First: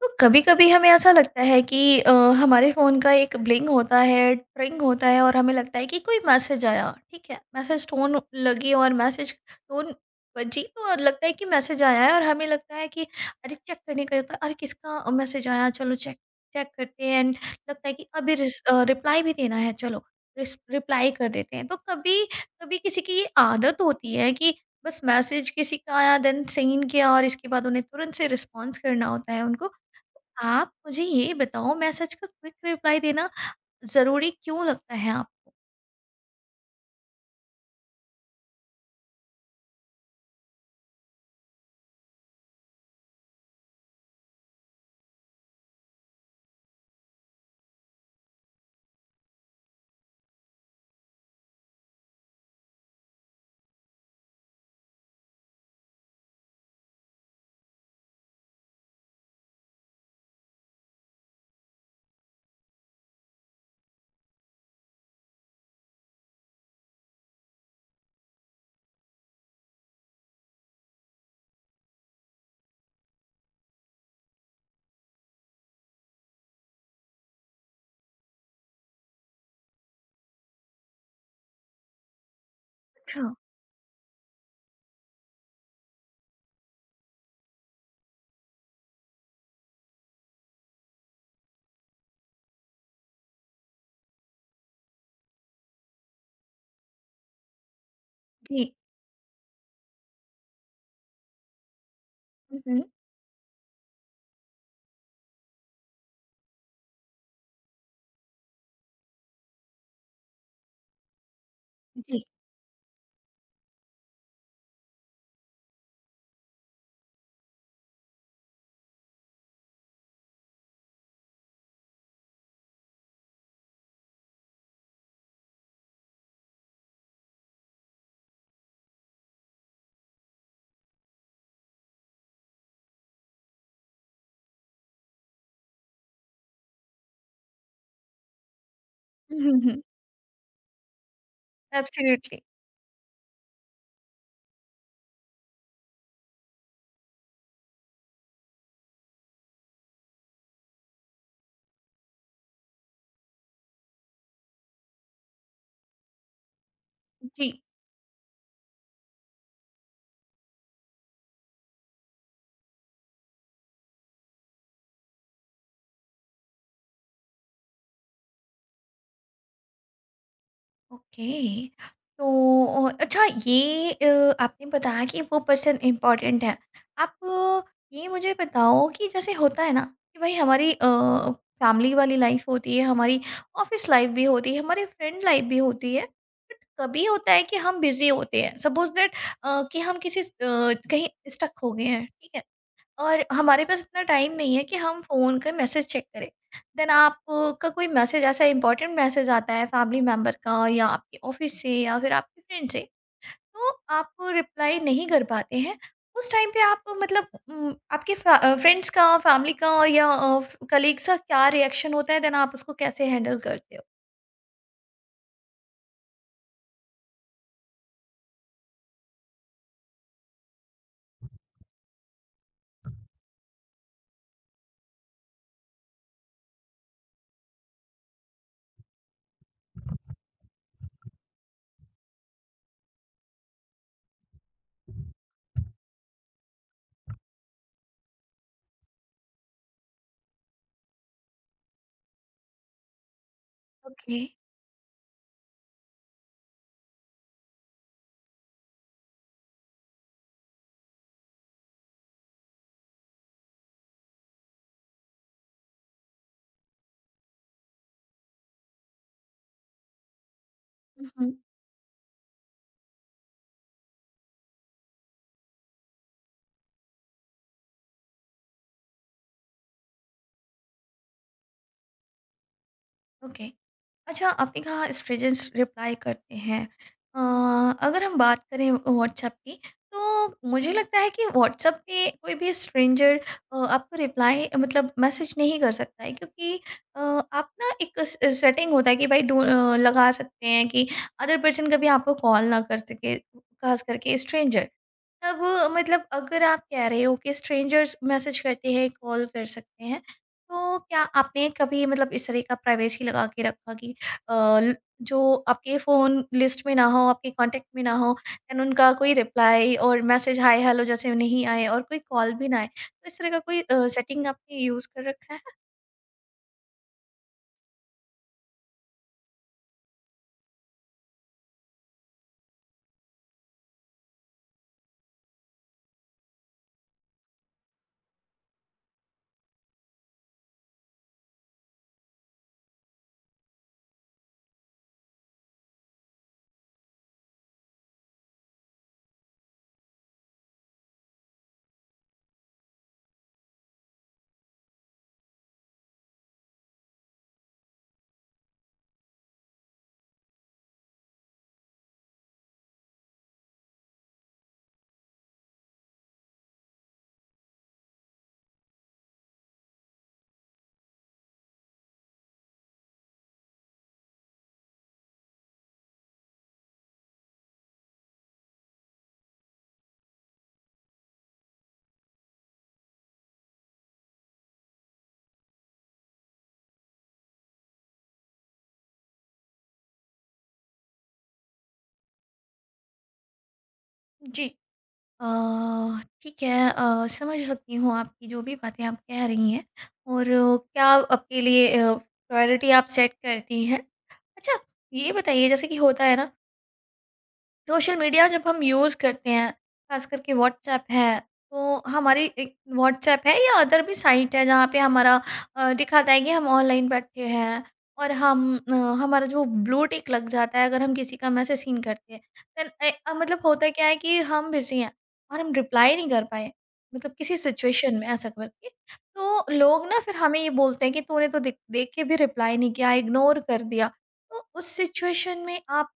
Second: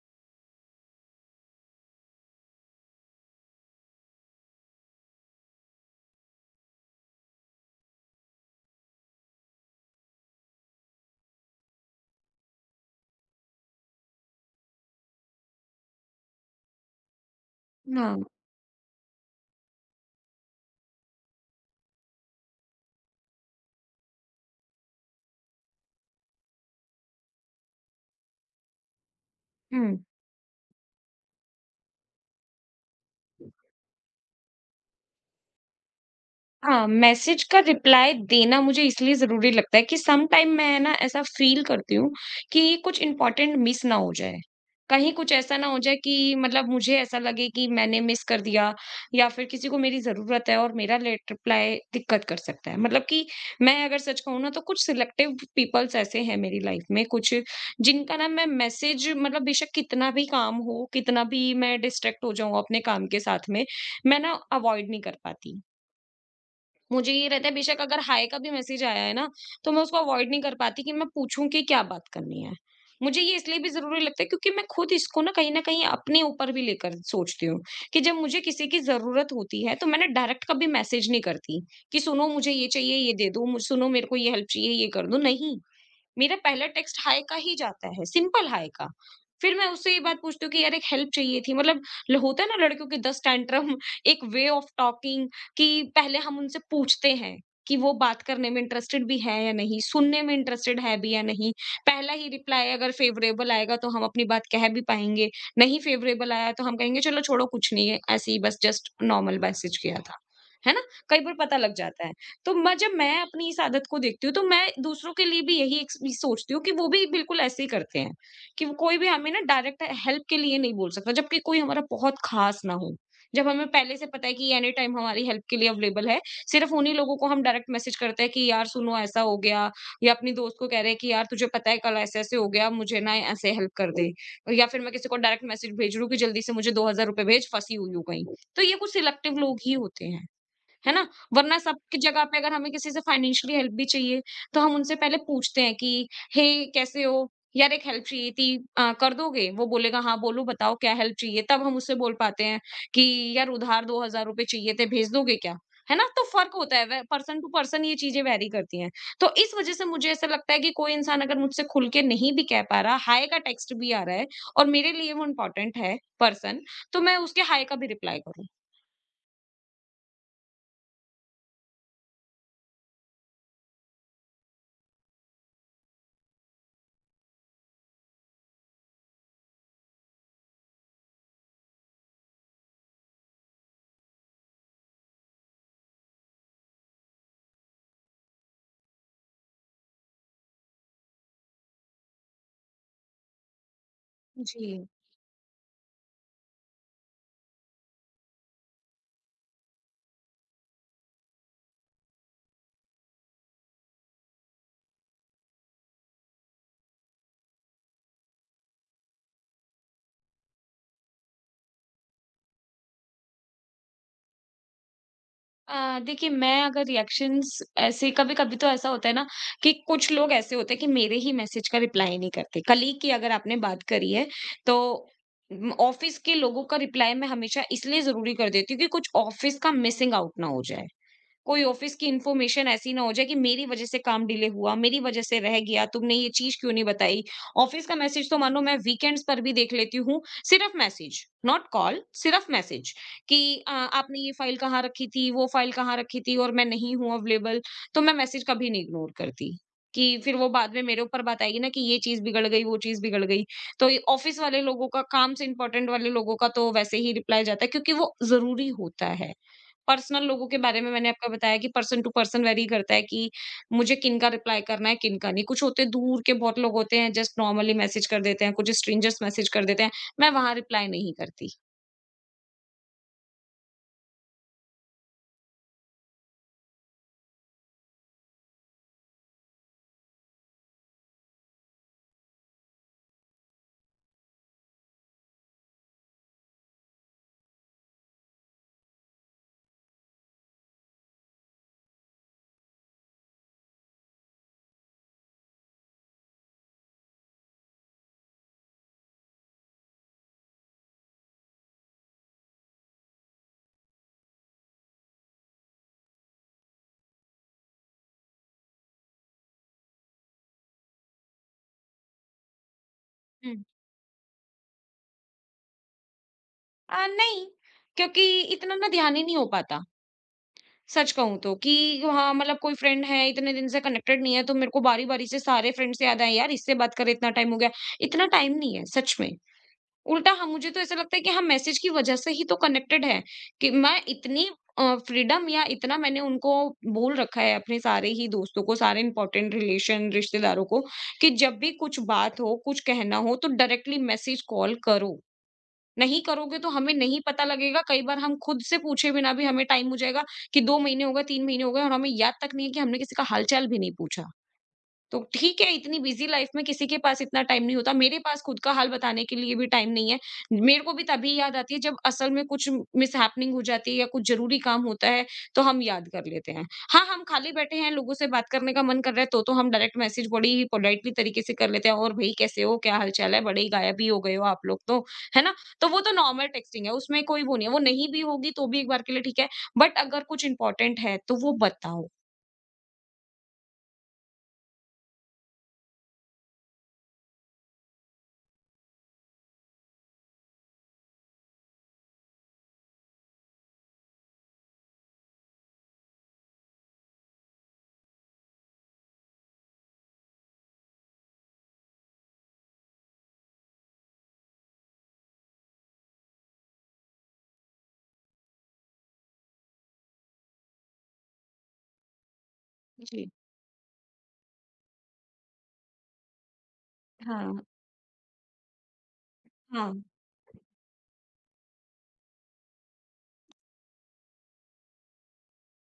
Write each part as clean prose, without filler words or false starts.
तो कभी-कभी हमें ऐसा लगता है कि हमारे फ़ोन का एक ब्लिंग होता है, ट्रिंग होता है और हमें लगता है कि कोई मैसेज आया, ठीक है? मैसेज टोन लगी और मैसेज टोन बजी तो लगता है कि मैसेज आया है और हमें लगता है कि अरे चेक करने का होता है, अरे किसका मैसेज आया? चलो चेक चेक करते हैं एंड लगता है कि 嗯 अभी रिप्लाई भी देना है चलो, रिस रिप्लाई कर देते हैं। तो कभी कभी किसी की ये आदत होती है कि बस मैसेज किसी का आया देन सीन किया और इसके बाद उन्हें तुरंत से रिस्पॉन्स करना होता है उनको। 嗯。आप मुझे ये बताओ मैसेज का क्विक रिप्लाई देना ज़रूरी क्यों लगता है आपको? हाँ, मैसेज का रिप्लाई देना मुझे इसलिए ज़रूरी लगता है कि सम टाइम मैं ना ऐसा फ़ील करती हूँ कि कुछ इम्पोर्टेंट मिस ना हो जाए। कहीं कुछ ऐसा ना हो जाए कि मतलब मुझे ऐसा लगे कि मैंने मिस कर दिया, या फिर किसी को मेरी ज़रूरत है और मेरा लेट रिप्लाई दिक्कत कर सकता है। मतलब कि मैं अगर सच कहूँ ना, तो कुछ सिलेक्टिव पीपल्स ऐसे हैं मेरी लाइफ़ में, कुछ जिनका ना मैं मैसेज मतलब बेशक कितना भी काम हो, कितना भी मैं डिस्ट्रैक्ट हो जाऊँ अपने काम के साथ में, मैं ना अवॉइड नहीं कर पाती। मुझे ये रहता है, बेशक अगर हाय का भी मैसेज आया है ना, तो मैं उसको अवॉइड नहीं कर पाती कि मैं पूछूँ कि क्या बात करनी है। मुझे ये इसलिए भी ज़रूरी लगता है, क्योंकि मैं खुद इसको ना कहीं न कहीं अपने ऊपर भी लेकर सोचती हूँ, कि जब मुझे किसी की ज़रूरत होती है, तो मैं ना डायरेक्ट कभी मैसेज नहीं करती कि सुनो मुझे ये चाहिए, ये अच्छा। दे दो, मु सुनो मेरे को ये हेल्प चाहिए, ये कर दो, नहीं। मेरा पहला टेक्स्ट हाय का ही जाता है, सिंपल हाय का। फिर मैं उससे ये बात पूछती हूँ कि यार एक हेल्प चाहिए थी मतलब, ल होता है ना लड़कियों के 10 टैंट्रम, एक वे ऑफ टॉकिंग, कि पहले हम उनसे पूछते हैं कि वो बात करने में जी। इंटरेस्टेड भी है या नहीं, सुनने में इंटरेस्टेड है भी या नहीं। पहला ही हुँ, रिप्लाई हुँ। अगर फ़ेवरेबल आएगा, तो हम अपनी बात कह भी पाएँगे, नहीं फ़ेवरेबल आया तो हम कहेंगे चलो छोड़ो कुछ नहीं है, ऐसे ही बस जस्ट नॉर्मल मैसेज किया था। है ना? कई बार पता लग जाता है। जी। तो मैं, जब मैं अपनी इस आदत को देखती हूँ, तो मैं दूसरों के लिए भी यही एक चीज़ सोचती हूँ कि वो भी बिल्कुल ऐसे ही करते हैं, कि वो कोई भी हमें ना डायरेक्ट हेल्प के लिए नहीं बोल सकता, जबकि कोई हमारा बहुत खास ना हो। जब हमें पहले से पता है कि एनी टाइम हमारी हेल्प के लिए अवेलेबल है, सिर्फ उन्हीं लोगों को हम डायरेक्ट मैसेज करते हैं कि यार सुनो ऐसा हो गया, या अपनी दोस्त को कह रहे हैं कि यार तुझे पता है कल ऐसे ऐसे हो गया, मुझे ना ऐसे हेल्प कर दे, और या फिर मैं किसी को डायरेक्ट मैसेज भेज रही हूँ कि जल्दी से मुझे ₹2000 भेज, फंसी हुई हूँ कहीं। तो ये कुछ सिलेक्टिव हुँ, हुँ, लोग ही हुँ। होते हैं। है ना? वरना सब की जगह पे, एब्सोल्यूटली। अगर हमें किसी से फाइनेंशियली हेल्प भी चाहिए, तो हम उनसे पहले पूछते हैं कि, "हे! कैसे हो? यार एक हेल्प चाहिए थी, कर दोगे?" वो बोलेगा, "हाँ, बोलो बताओ क्या हेल्प चाहिए?" तब हम उससे बोल पाते हैं कि, "यार उधार ₹2000 चाहिए थे, भेज दोगे क्या?" है ना? तो फ़र्क होता है, वे पर्सन जी। टू पर्सन ये चीज़ें वैरी करती हैं। तो इस वज़ह से मुझे ऐसा लगता है कि कोई इंसान अगर मुझसे खुल के नहीं भी कह पा रहा, हाय का टेक्स्ट भी आ रहा है, और मेरे लिए वो इम्पोर्टेंट है पर्सन, तो मैं उसके हाय का भी रिप्लाई करूँ। ओके। तो अच्छा ये आपने बताया कि वो पर्सन इम्पोर्टेंट है। आप अ, ये मुझे बताओ कि जैसे होता है ना कि भाई हमारी फैमिली वाली लाइफ होती है, हमारी ऑफिस लाइफ भी होती है, हमारी फ्रेंड लाइफ भी होती है। बट कभी होता है कि हम बिजी होते हैं, सपोज दैट कि हम कहीं स्टक हो गए हैं, ठीक है, और हमारे पास इतना टाइम नहीं है कि जी। हम फ़ोन का मैसेज चेक करें। देन आपका कोई मैसेज ऐसा इम्पोर्टेंट मैसेज आता है फैमिली मेंबर का या आपके ऑफ़िस से या फिर आपके फ्रेंड से, तो आप रिप्लाई नहीं कर पाते हैं। उस टाइम पे आप मतलब फ्रेंड्स का, फैमिली का या अ, फ कलीग्स का क्या रिएक्शन होता है? देन आप उसको कैसे हैंडल करते हो? देखिए, मैं अगर रिएक्शंस, ऐसे कभी-कभी तो ऐसा होता है ना कि कुछ लोग ऐसे होते हैं कि मेरे ही मैसेज का रिप्लाई नहीं करते। कलीग की अगर आपने बात करी है, तो ऑफिस के लोगों का रिप्लाई मैं हमेशा इसलिए ज़रूरी कर देती हूँ, कि कुछ ऑफिस का मिसिंग आउट ना हो जाए। कोई ऑफिस की इन्फॉर्मेशन ऐसी ना हो जाए कि मेरी वजह से काम डिले हुआ, मेरी वजह से रह गया, तुमने ये चीज़ क्यों नहीं बताई? ऑफिस का मैसेज तो मानो मैं वीकेंड्स पर भी देख लेती हूँ, सिर्फ मैसेज, नॉट कॉल, सिर्फ मैसेज, कि ओके। आपने ये फाइल कहाँ रखी थी, वो फाइल कहाँ रखी थी, और मैं नहीं हूँ अवेलेबल, तो मैं मैसेज कभी नहीं इग्नोर करती, कि फिर वो बाद में मेरे ऊपर बात आएगी ना, कि ये चीज़ बिगड़ गई, वो चीज़ बिगड़ गई। तो ये ऑफिस वाले लोगों का, काम से इम्पोर्टेंट वाले लोगों का, तो वैसे ही रिप्लाई जाता है, क्योंकि वो ज़रूरी होता है। पर्सनल लोगों के बारे में हुँ, मैंने आपको हुँ। बताया कि पर्सन टू पर्सन वेरी करता है, कि मुझे किनका रिप्लाई करना है, किनका नहीं। कुछ होते हैं दूर के बहुत लोग होते हैं, जस्ट नॉर्मली मैसेज कर देते हैं, कुछ स्ट्रेंजर्स मैसेज कर देते हैं। मैं वहाँ रिप्लाई नहीं करती। ओके। अच्छा आपने कहा स्टूडेंट्स रिप्लाई करते हैं। अ, अगर हम बात करें व्हाट्सएप की, तो मुझे लगता है कि व्हाट्सएप पे कोई भी स्ट्रेंजर आपको रिप्लाई मतलब मैसेज नहीं कर सकता है, क्योंकि आप ना एक सेटिंग होता है कि भाई लगा सकते हैं कि अदर पर्सन कभी आपको कॉल ना कर सके, खास करके स्ट्रेंजर। तब मतलब अगर आप कह रहे हो कि स्ट्रेंजर्स मैसेज करते हैं कॉल कर सकते हैं, तो क्या आपने कभी मतलब इस तरह का प्राइवेसी लगा के रखा कि अ, ल- जो आपके फ़ोन लिस्ट में ना हो, आपके कांटेक्ट में ना हो, एंड उनका कोई रिप्लाई और मैसेज हाय हेलो जैसे नहीं आए और कोई कॉल भी ना आए, तो इस तरह का कोई हुँ। सेटिंग आपने यूज़ कर रखा है। नहीं, क्योंकि इतना ना ध्यान ही नहीं हो पाता, सच कहूँ तो, कि हाँ, मतलब कोई फ्रेंड है, इतने दिन से कनेक्टेड नहीं है, तो मेरे को बारी-बारी से सारे फ्रेंड्स याद आए, यार इससे बात करें, इतना टाइम हो गया। इतना टाइम नहीं है, सच में। उल्टा हम, मुझे तो ऐसा लगता है कि हम मैसेज की वजह से ही तो कनेक्टेड हैं, कि मैं इतनी फ्रीडम, या इतना मैंने उनको बोल रखा है अपने सारे ही दोस्तों को, सारे इंपॉर्टेंट रिलेशन, रिश्तेदारों को, कि जब भी कुछ बात हो कुछ कहना हो, तो डायरेक्टली मैसेज कॉल करो, नहीं करोगे तो हमें नहीं पता लगेगा। कई बार हम खुद से पूछे बिना भी हमें टाइम हो जाएगा, कि 2 महीने हो गए, 3 महीने हो गए, और हमें याद तक नहीं है कि हमने किसी का हालचाल भी नहीं पूछा। तो ठीक है, इतनी बिज़ी लाइफ़ में किसी के पास इतना टाइम नहीं होता। मेरे पास खुद का हाल बताने के लिए भी टाइम नहीं है। मेरे को भी तभी याद आती है, जब असल में कुछ मिसहैपनिंग हो जाती है, या कुछ ज़रूरी काम होता है, तो हम याद कर लेते हैं। हाँ, हम खाली बैठे हैं, लोगों से बात करने का मन कर रहा है, तो हम डायरेक्ट मैसेज बड़ी ही पोलाइटली तरीके से कर लेते हैं, "और भई कैसे हो? क्या हाल-चाल है? बड़े ही गायब ही हो गए हो आप लोग तो।" है ना? तो वो तो नॉर्मल टेक्स्टिंग है, उसमें कोई वो नहीं है। वो नहीं भी होगी तो भी एक बार के लिए ठीक है, बट अगर कुछ इम्पोर्टेंट है, तो वो बताओ। जी। अ, ठीक है, समझ सकती हूँ आपकी जो भी बातें आप कह रही हैं। और क्या आपके लिए प्रायोरिटी आप सेट करती हैं? अच्छा, ये बताइए जैसे कि होता है ना, सोशल मीडिया जब हम यूज़ करते हैं, ख़ास करके व्हाट्सऐप है, तो हमारी एक व्हाट्सऐप है या अदर भी साइट है जहाँ पे दिखाता है कि हम ऑनलाइन बैठे हैं और हमारा जो ब्लू टिक लग जाता है अगर हम किसी का मैसेज सीन करते हैं। जी, मतलब होता क्या है कि हम बिज़ी हैं और हम रिप्लाई नहीं कर पाए, मतलब किसी हाँ। सिचुएशन में ऐसा करके। तो लोग ना हाँ। फिर हमें ये बोलते हैं कि तूने तो दिख देख के भी रिप्लाई नहीं किया, इग्नोर कर दिया। तो उस सिचुएशन में आप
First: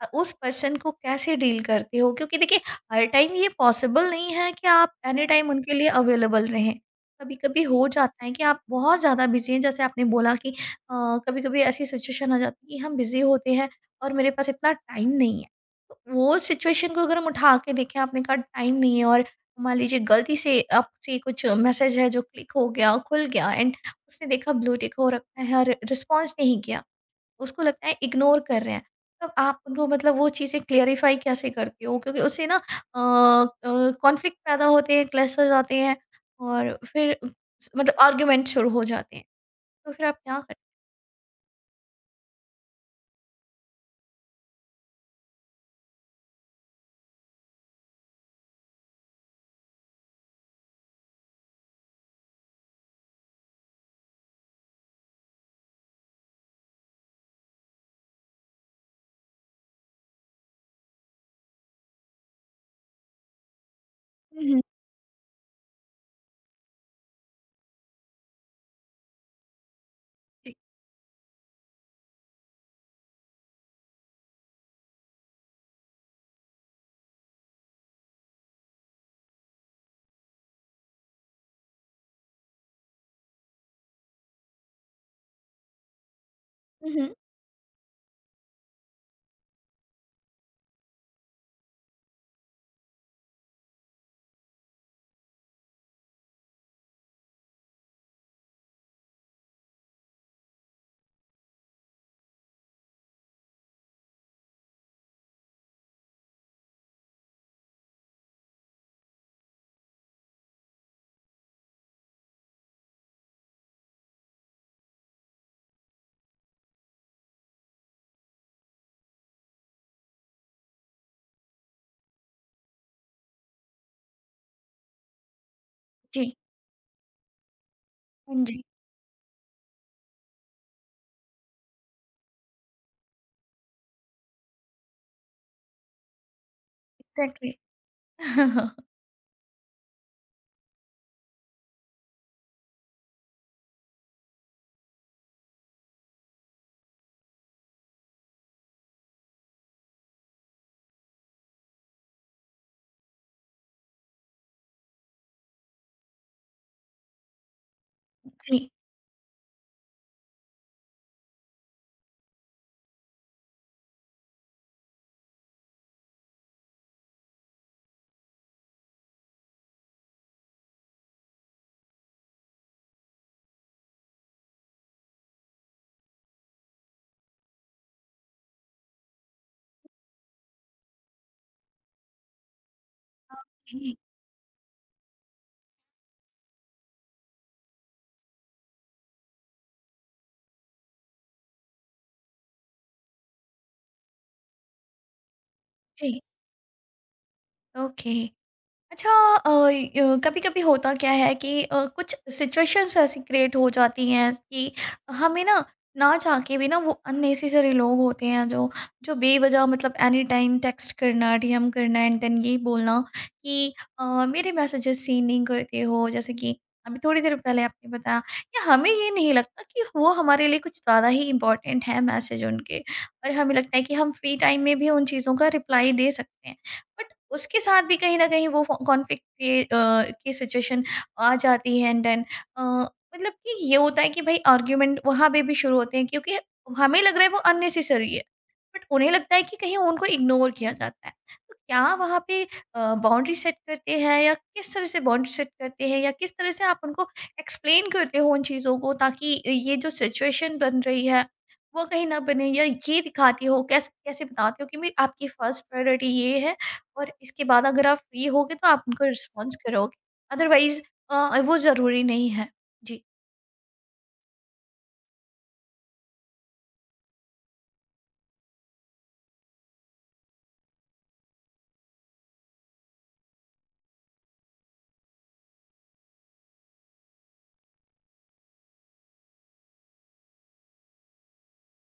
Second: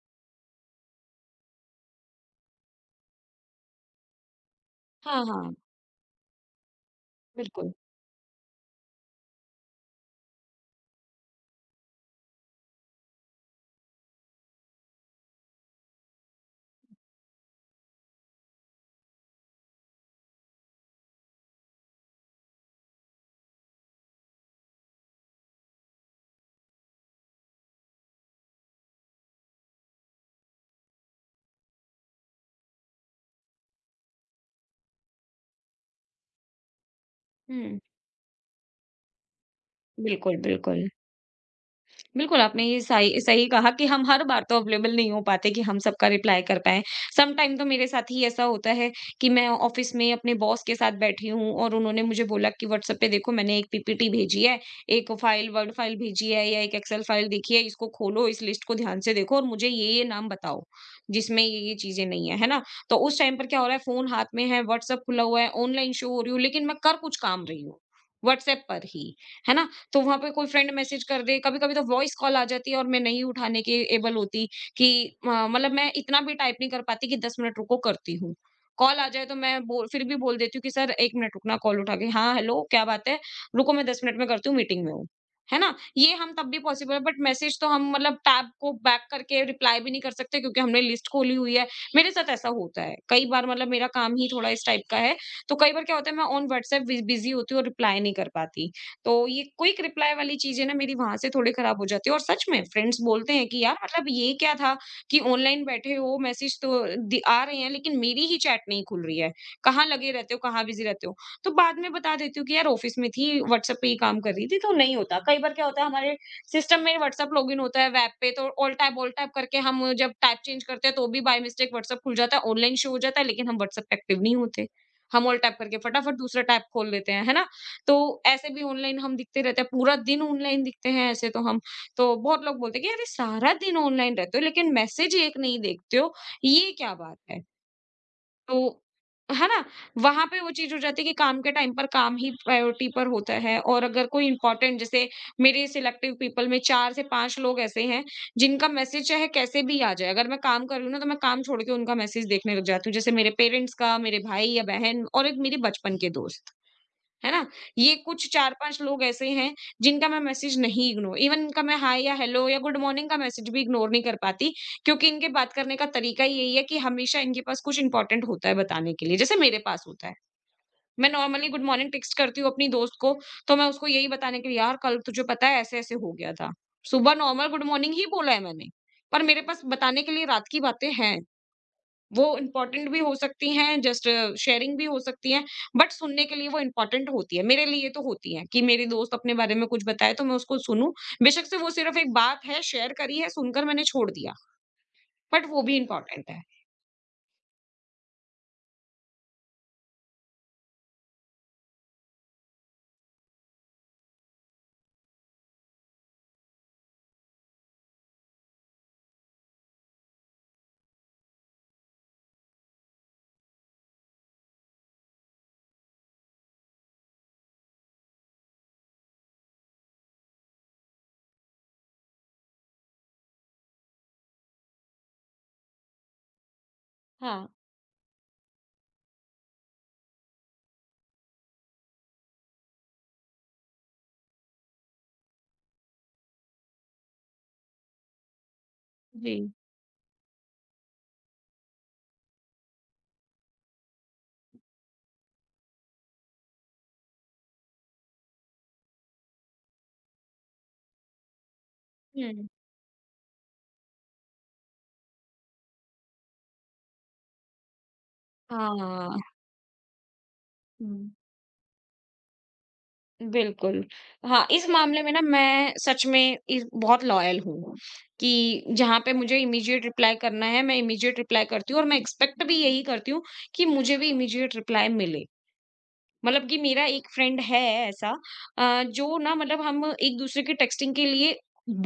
उस पर्सन को कैसे डील करते हो? क्योंकि देखिए हर टाइम ये पॉसिबल नहीं है कि आप हाँ, एनी टाइम हाँ। उनके लिए अवेलेबल रहें। कभी-कभी बिल्कुल। हो जाता है कि आप बहुत ज़्यादा बिज़ी हैं, जैसे आपने बोला कि कभी-कभी ऐसी सिचुएशन आ जाती है कि हम बिज़ी होते हैं और मेरे पास इतना टाइम नहीं है। तो वो सिचुएशन को अगर हम उठा के देखें, आपने कहा टाइम नहीं है, और मान लीजिए गलती से आपसे कुछ मैसेज है जो क्लिक हो गया, खुल गया एंड उसने देखा ब्लू टिक हो रखा है और रिस्पॉन्स नहीं किया। उसको लगता है इग्नोर कर रहे हैं। तब आप उनको मतलब वो चीज़ें क्लेरिफ़ाई कैसे करती हो? क्योंकि उससे ना कॉन्फ्लिक्ट पैदा होते हैं, क्लैशेज़ आते हैं और फिर हुँ। मतलब आर्ग्यूमेंट शुरू हो जाते हैं। तो फिर आप बिल्कुल, क्या करते। बिल्कुल। बिल्कुल, आपने ये सही सही कहा कि हम हर बार तो अवेलेबल नहीं हो पाते कि हम सबका रिप्लाई कर पाएँ। समटाइम तो मेरे साथ ही ऐसा होता है कि मैं ऑफ़िस में अपने बॉस के साथ बैठी हूँ और उन्होंने मुझे बोला कि व्हाट्सएप पे देखो, मैंने एक पीपीटी भेजी है, एक फ़ाइल वर्ड फ़ाइल भेजी है, या एक एक्सेल फ़ाइल देखी है, इसको खोलो, इस लिस्ट को ध्यान से देखो और मुझे ये-ये नाम बताओ, जिसमें ये-ये चीज़ें नहीं है, है ना? तो उस टाइम पर क्या हो रहा है, फ़ोन हाथ में हुँ, हुँ। है, व्हाट्सएप खुला हुआ है, ऑनलाइन शो हो रही हूँ, लेकिन मैं कर कुछ काम रही हूँ, व्हाट्सएप पर ही, है ना? तो वहाँ पे कोई जी। फ्रेंड मैसेज कर दे, कभी-कभी तो वॉइस कॉल आ जाती है और मैं नहीं उठाने की एबल होती कि म मतलब मैं इतना भी टाइप नहीं कर पाती कि 10 मिनट रुको करती हूँ। कॉल आ जाए तो मैं बोल, फिर भी बोल देती हूँ कि सर 1 मिनट रुकना, कॉल उठा के, हाँ, हेलो क्या बात है? रुको मैं 10 मिनट में करती हूँ, मीटिंग में हूँ। है ना? ये हम तब भी हुँ, पॉसिबल है, हुँ। बट मैसेज तो हम मतलब टैब को बैक करके रिप्लाई भी नहीं कर सकते, क्योंकि हमने लिस्ट खोली हुई है। मेरे साथ ऐसा होता है, कई बार मतलब मेरा काम ही थोड़ा इस टाइप का है, तो कई बार क्या होता है, मैं ऑन व्हाट्सएप बि बिज़ी होती हूँ और रिप्लाई नहीं कर पाती। तो ये क्विक रिप्लाई वाली चीज़ें ना मेरी वहाँ से थोड़ी खराब हो जाती है, और सच में फ्रेंड्स बोलते हैं कि यार मतलब ये क्या था, कि ऑनलाइन बैठे हो, मैसेज तो आ रहे हैं, लेकिन मेरी ही चैट नहीं खुल रही है, कहाँ लगे रहते हो, कहाँ बिजी रहते हो। तो बाद में बता देती हूँ कि यार ऑफिस में थी, व्हाट्सएप पे ही काम कर रही थी, तो नहीं होता। कई बार क्या होता है, हमारे सिस्टम में व्हाट्सएप लॉगिन होता है वेब पे, तो ऑल टैब करके हम जब टैब चेंज करते हैं, तो भी बाय मिस्टेक व्हाट्सएप खुल जाता है, ऑनलाइन शो हो जाता है, लेकिन हम व्हाट्सएप पे एक्टिव नहीं होते। हम ऑल टैप करके फटाफट जी। दूसरा टैब खोल लेते हैं, है ना? तो हाँ ऐसे जी। भी ऑनलाइन हम दिखते रहते हैं, पूरा दिन ऑनलाइन दिखते हैं ऐसे तो हम। तो बहुत लोग बोलते हैं कि अरे सारा दिन ऑनलाइन रहते हो, लेकिन मैसेज एक नहीं देखते हो, ये क्या बात है? एग्ज़ैक्टली। तो है ना? वहाँ पे वो चीज़ हो जाती है कि काम के टाइम पर काम ही प्रायोरिटी पर होता है, और अगर कोई इम्पोर्टेंट जैसे मेरे सिलेक्टिव पीपल में 4 से 5 लोग ऐसे हैं, जिनका मैसेज चाहे कैसे भी आ जाए, अगर मैं काम कर रही हूँ ना तो मैं काम छोड़ के उनका मैसेज देखने लग जाती हूँ। जैसे मेरे पेरेंट्स का, मेरे भाई या बहन और एक मेरे बचपन के दोस्त। है ना? ये कुछ जी। 4-5 लोग ऐसे हैं जिनका मैं मैसेज नहीं इग्नो इवन इनका मैं हाय या हेलो या गुड मॉर्निंग का मैसेज भी इग्नोर नहीं कर पाती, क्योंकि इनके बात करने का तरीका ही यही है कि हमेशा इनके पास कुछ इंपॉर्टेंट होता है बताने के लिए, जैसे मेरे पास होता है। मैं नॉर्मली गुड मॉर्निंग टेक्स्ट करती हूँ अपनी दोस्त को, तो मैं उसको यही बताने के लिए यार कल तुझे पता है ऐसे-ऐसे हो गया था। सुबह नॉर्मल गुड मॉर्निंग ही बोला है मैंने, पर मेरे पास बताने के लिए रात की बातें हैं। वो इम्पोर्टेंट भी हो सकती हैं, जी। जस्ट शेयरिंग भी हो सकती हैं, बट सुनने के लिए वो इम्पोर्टेंट होती है। मेरे लिए तो होती हैं कि मेरी दोस्त अपने बारे में कुछ बताए तो मैं उसको सुनूँ। बेशक से वो सिर्फ़ एक बात है, शेयर करी है, सुनकर मैंने छोड़ दिया, बट वो भी जी। इम्पोर्टेंट है। ओके। अच्छा, अ, य कभी-कभी होता क्या है कि कुछ सिचुएशंस ऐसी क्रिएट हो जाती हैं कि हमें ना, ना चाह के भी, ना वो अननेसेसरी लोग होते हैं जो जो बेवजह मतलब एनी टाइम टेक्स्ट करना, डीएम करना एंड देन ये बोलना कि अ, मेरे मैसेजेस सीन नहीं करते हो। जैसे कि अभी थोड़ी देर पहले आपने बताया या हमें ये नहीं लगता कि वो हमारे लिए कुछ ज़्यादा ही इम्पोर्टेंट है मैसेज उनके, और हमें लगता है कि हम फ्री टाइम में भी उन चीज़ों का रिप्लाई दे सकते हैं। बट हाँ, उसके साथ भी कहीं न कहीं वो कॉन्फ्लिक्ट की सिचुएशन आ जाती है एंड देन मतलब कि ये होता है कि भाई आर्ग्यूमेंट वहाँ पे भी शुरू होते हैं क्योंकि हमें लग रहा है वो अननेसेसरी है। बट उन्हें लगता जी। है कि कहीं उनको इग्नोर किया जाता है। तो क्या वहाँ पे बाउंड्री सेट करते हैं या किस तरह से बाउंड्री सेट करते हैं या किस तरह से आप उनको एक्सप्लेन करते हो उन चीज़ों को ताकि ये जो सिचुएशन बन रही है, वो कहीं ना बने, हुँ। या ये दिखाती हो कैसे बताते हो कि मैं आपकी फर्स्ट प्रायोरिटी ये है और इसके बाद अगर आप फ्री होगे तो आप उनको हाँ, रिस्पॉन्स करोगे, अदरवाइज़ हुँ, वो ज़रूरी नहीं है। जी। बिल्कुल। हाँ, इस मामले में ना मैं सच में इस बहुत लॉयल हूँ कि जहाँ पे मुझे इमीडिएट रिप्लाई करना है, मैं इमीडिएट रिप्लाई करती हूँ और मैं एक्सपेक्ट भी यही करती हूँ कि मुझे भी इमीडिएट रिप्लाई मिले। मतलब कि मेरा एक फ्रेंड है ऐसा, जो ना मतलब हम एक दूसरे की टेक्स्टिंग के लिए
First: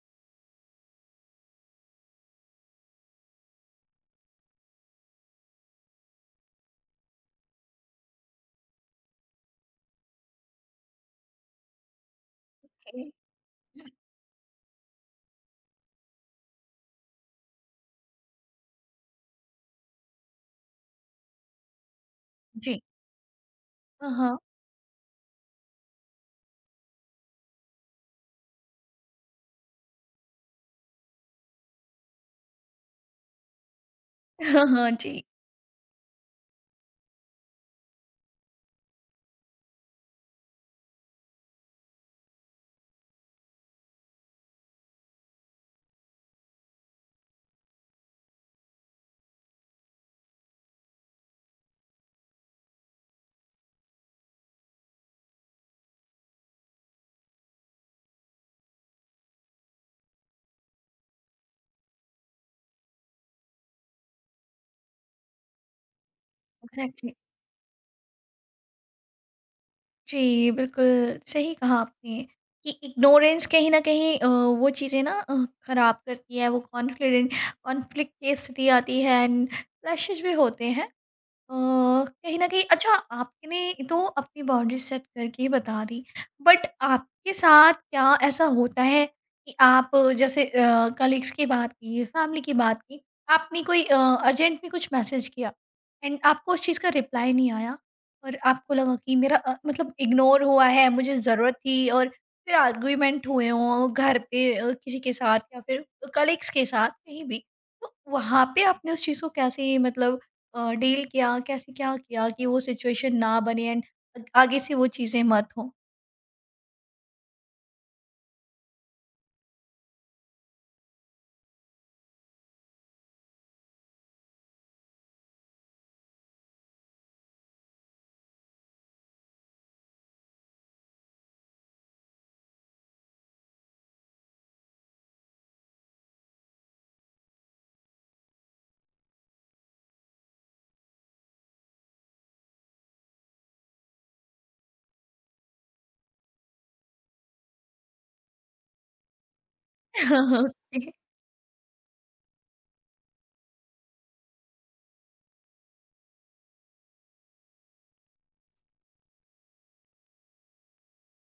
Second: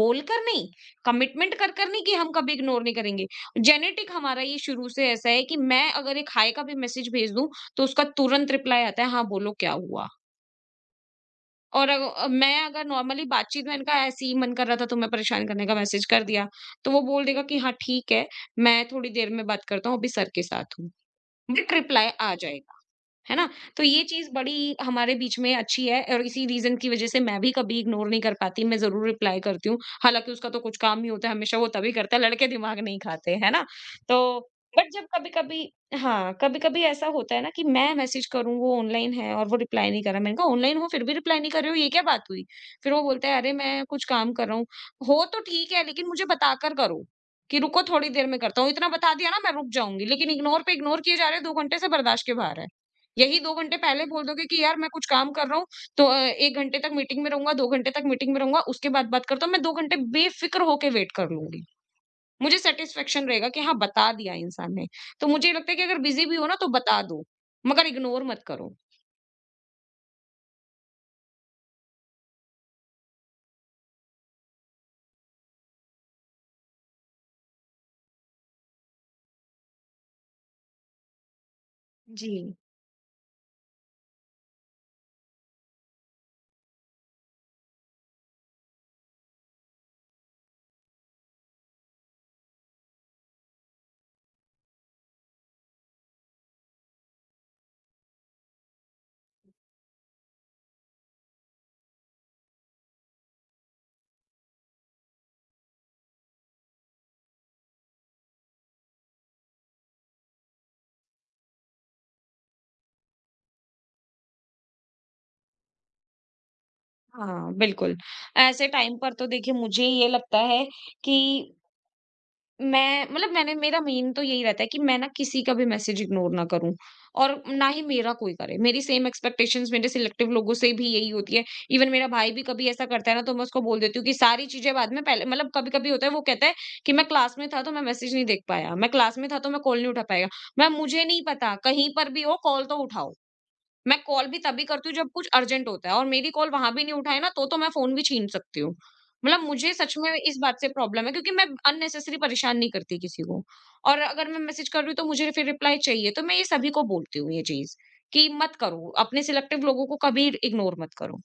बोलकर नहीं, कमिटमेंट कर कर नहीं कि हम कभी इग्नोर नहीं करेंगे। जेनेटिक हमारा ये शुरू से ऐसा है कि मैं अगर एक हाय का भी मैसेज भेज दूं तो उसका तुरंत रिप्लाई आता है, हाँ बोलो क्या हुआ। और मैं अगर ओके। नॉर्मली बातचीत में इनका ऐसे ही मन कर रहा था तो मैं परेशान करने का मैसेज कर दिया, तो वो बोल देगा कि हाँ ठीक है, मैं थोड़ी देर में बात करता हूँ, अभी सर के साथ हूँ, बट रिप्लाई आ जाएगा। जी। है ना? तो ये हाँ, चीज़ हाँ। बड़ी हमारे बीच में अच्छी है, और इसी रीज़न की वज़ह से मैं भी कभी इग्नोर नहीं कर पाती, मैं ज़रूर रिप्लाई करती हूँ। हालाँकि उसका तो कुछ काम ही होता है, हमेशा वो तभी करता है, लड़के दिमाग नहीं खाते, है ना? तो हाँ, हाँ। बट जब जी। कभी-कभी, हाँ, कभी-कभी ऐसा होता है ना कि मैं मैसेज करूँ, वो ऑनलाइन है और वो रिप्लाई नहीं कर रहा। मैंने कहा, "ऑनलाइन हो फिर भी रिप्लाई नहीं कर रहे हो, ये क्या बात हुई?" फिर वो बोलता है, "अरे! मैं कुछ काम कर रहा हूँ।" हो तो ठीक है, लेकिन मुझे बताकर करो कि रुको थोड़ी देर में करता हूँ। इतना बता दिया ना मैं रुक जाऊँगी, लेकिन इग्नोर पे इग्नोर किए जा रहे हैं, 2 घंटे से बर्दाश्त के बाहर है। यही 2 घंटे पहले बोल दोगे कि यार मैं कुछ काम कर रहा हूँ, तो अ, 1 घंटे तक मीटिंग में रहूँगा, 2 घंटे तक मीटिंग में रहूँगा, उसके बाद बात करता हूँ, मैं 2 घंटे बेफ़िक्र होके वेट कर लूँगी। मुझे सैटिस्फैक्शन रहेगा कि हाँ, बता दिया इंसान ने। तो मुझे ये लगता है कि अगर बिज़ी भी हो ना तो बता एग्ज़ैक्टली। दो, मगर इग्नोर मत करो। जी, बिल्कुल सही कहा आपने कि इग्नोरेंस कहीं न कहीं वो चीज़ें ना ख़राब करती है, वो कॉन्फिडेंट कॉन्फ्लिक्ट की स्थिति आती है एंड क्लैशेज़ भी होते हैं। जी। कहीं न कहीं अच्छा आपने तो अपनी बाउंड्री सेट करके ही बता दी। बट आपके साथ क्या ऐसा होता है कि आप जैसे जैसे कलीग्स की बात की, फैमिली की बात की, आपने कोई अर्जेंट में कुछ मैसेज किया एंड आपको उस चीज़ का रिप्लाई नहीं आया और आपको लगा कि मतलब इग्नोर हुआ है, मुझे ज़रूरत थी, और फिर आर्गुमेंट हुए हों घर पे किसी के साथ या फिर कलीग्स के साथ कहीं भी। तो वहाँ पे आपने उस चीज़ को कैसे मतलब डील किया, कैसे क्या किया कि वो सिचुएशन ना बने एंड आगे से वो चीज़ें मत हों? हाँ, बिल्कुल। ऐसे टाइम पर तो देखिए मुझे ये लगता है कि मैं मतलब मैंने, मेरा मेन तो यही रहता है कि मैं ना किसी का भी मैसेज इग्नोर ना करूं और ना ही मेरा कोई करे। मेरी सेम एक्सपेक्टेशंस मेरे सिलेक्टिव लोगों से भी यही होती है। इवन मेरा भाई भी कभी ऐसा करता है ना तो मैं उसको बोल देती हूँ कि सारी चीजें बाद में, पहले मतलब, कभी कभी होता है वो कहता है कि मैं क्लास में था तो मैं मैसेज नहीं देख पाया, मैं क्लास में था तो मैं कॉल नहीं उठा पाएगा। मैं मुझे नहीं पता कहीं पर भी हो कॉल तो उठाओ। मैं कॉल भी तभी करती हूँ जब कुछ अर्जेंट होता है, और मेरी कॉल वहाँ भी नहीं उठाए ना तो मैं फ़ोन भी छीन सकती हूँ। मतलब मुझे सच में इस बात से ओके। प्रॉब्लम है, क्योंकि मैं अननेसेसरी परेशान नहीं करती किसी को। और अगर मैं मैसेज कर रही हूँ तो मुझे फिर रिप्लाई चाहिए, तो मैं ये सभी को बोलती हूँ ये चीज़, कि मत करो, अपने सिलेक्टिव लोगों को कभी इग्नोर मत करो।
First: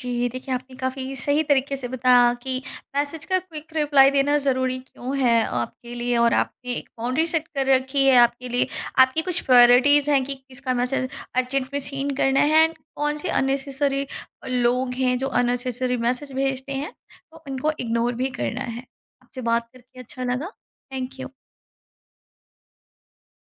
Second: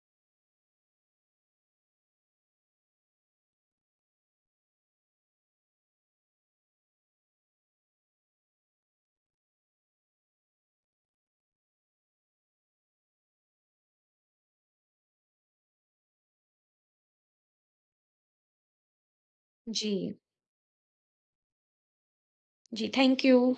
जी, देखिए आपने काफ़ी सही तरीके से बताया कि मैसेज का क्विक रिप्लाई देना ज़रूरी क्यों है आपके लिए, और आपने एक बाउंड्री सेट कर रखी है आपके लिए। आपकी कुछ प्रायोरिटीज़ हैं कि किसका मैसेज अर्जेंट में सीन करना है एंड कौन से अननेसेसरी लोग हैं जो अननेसेसरी मैसेज भेजते हैं, तो उनको इग्नोर भी करना है। आपसे बात करके जी। अच्छा लगा। Thank you. जी, थैंक यू।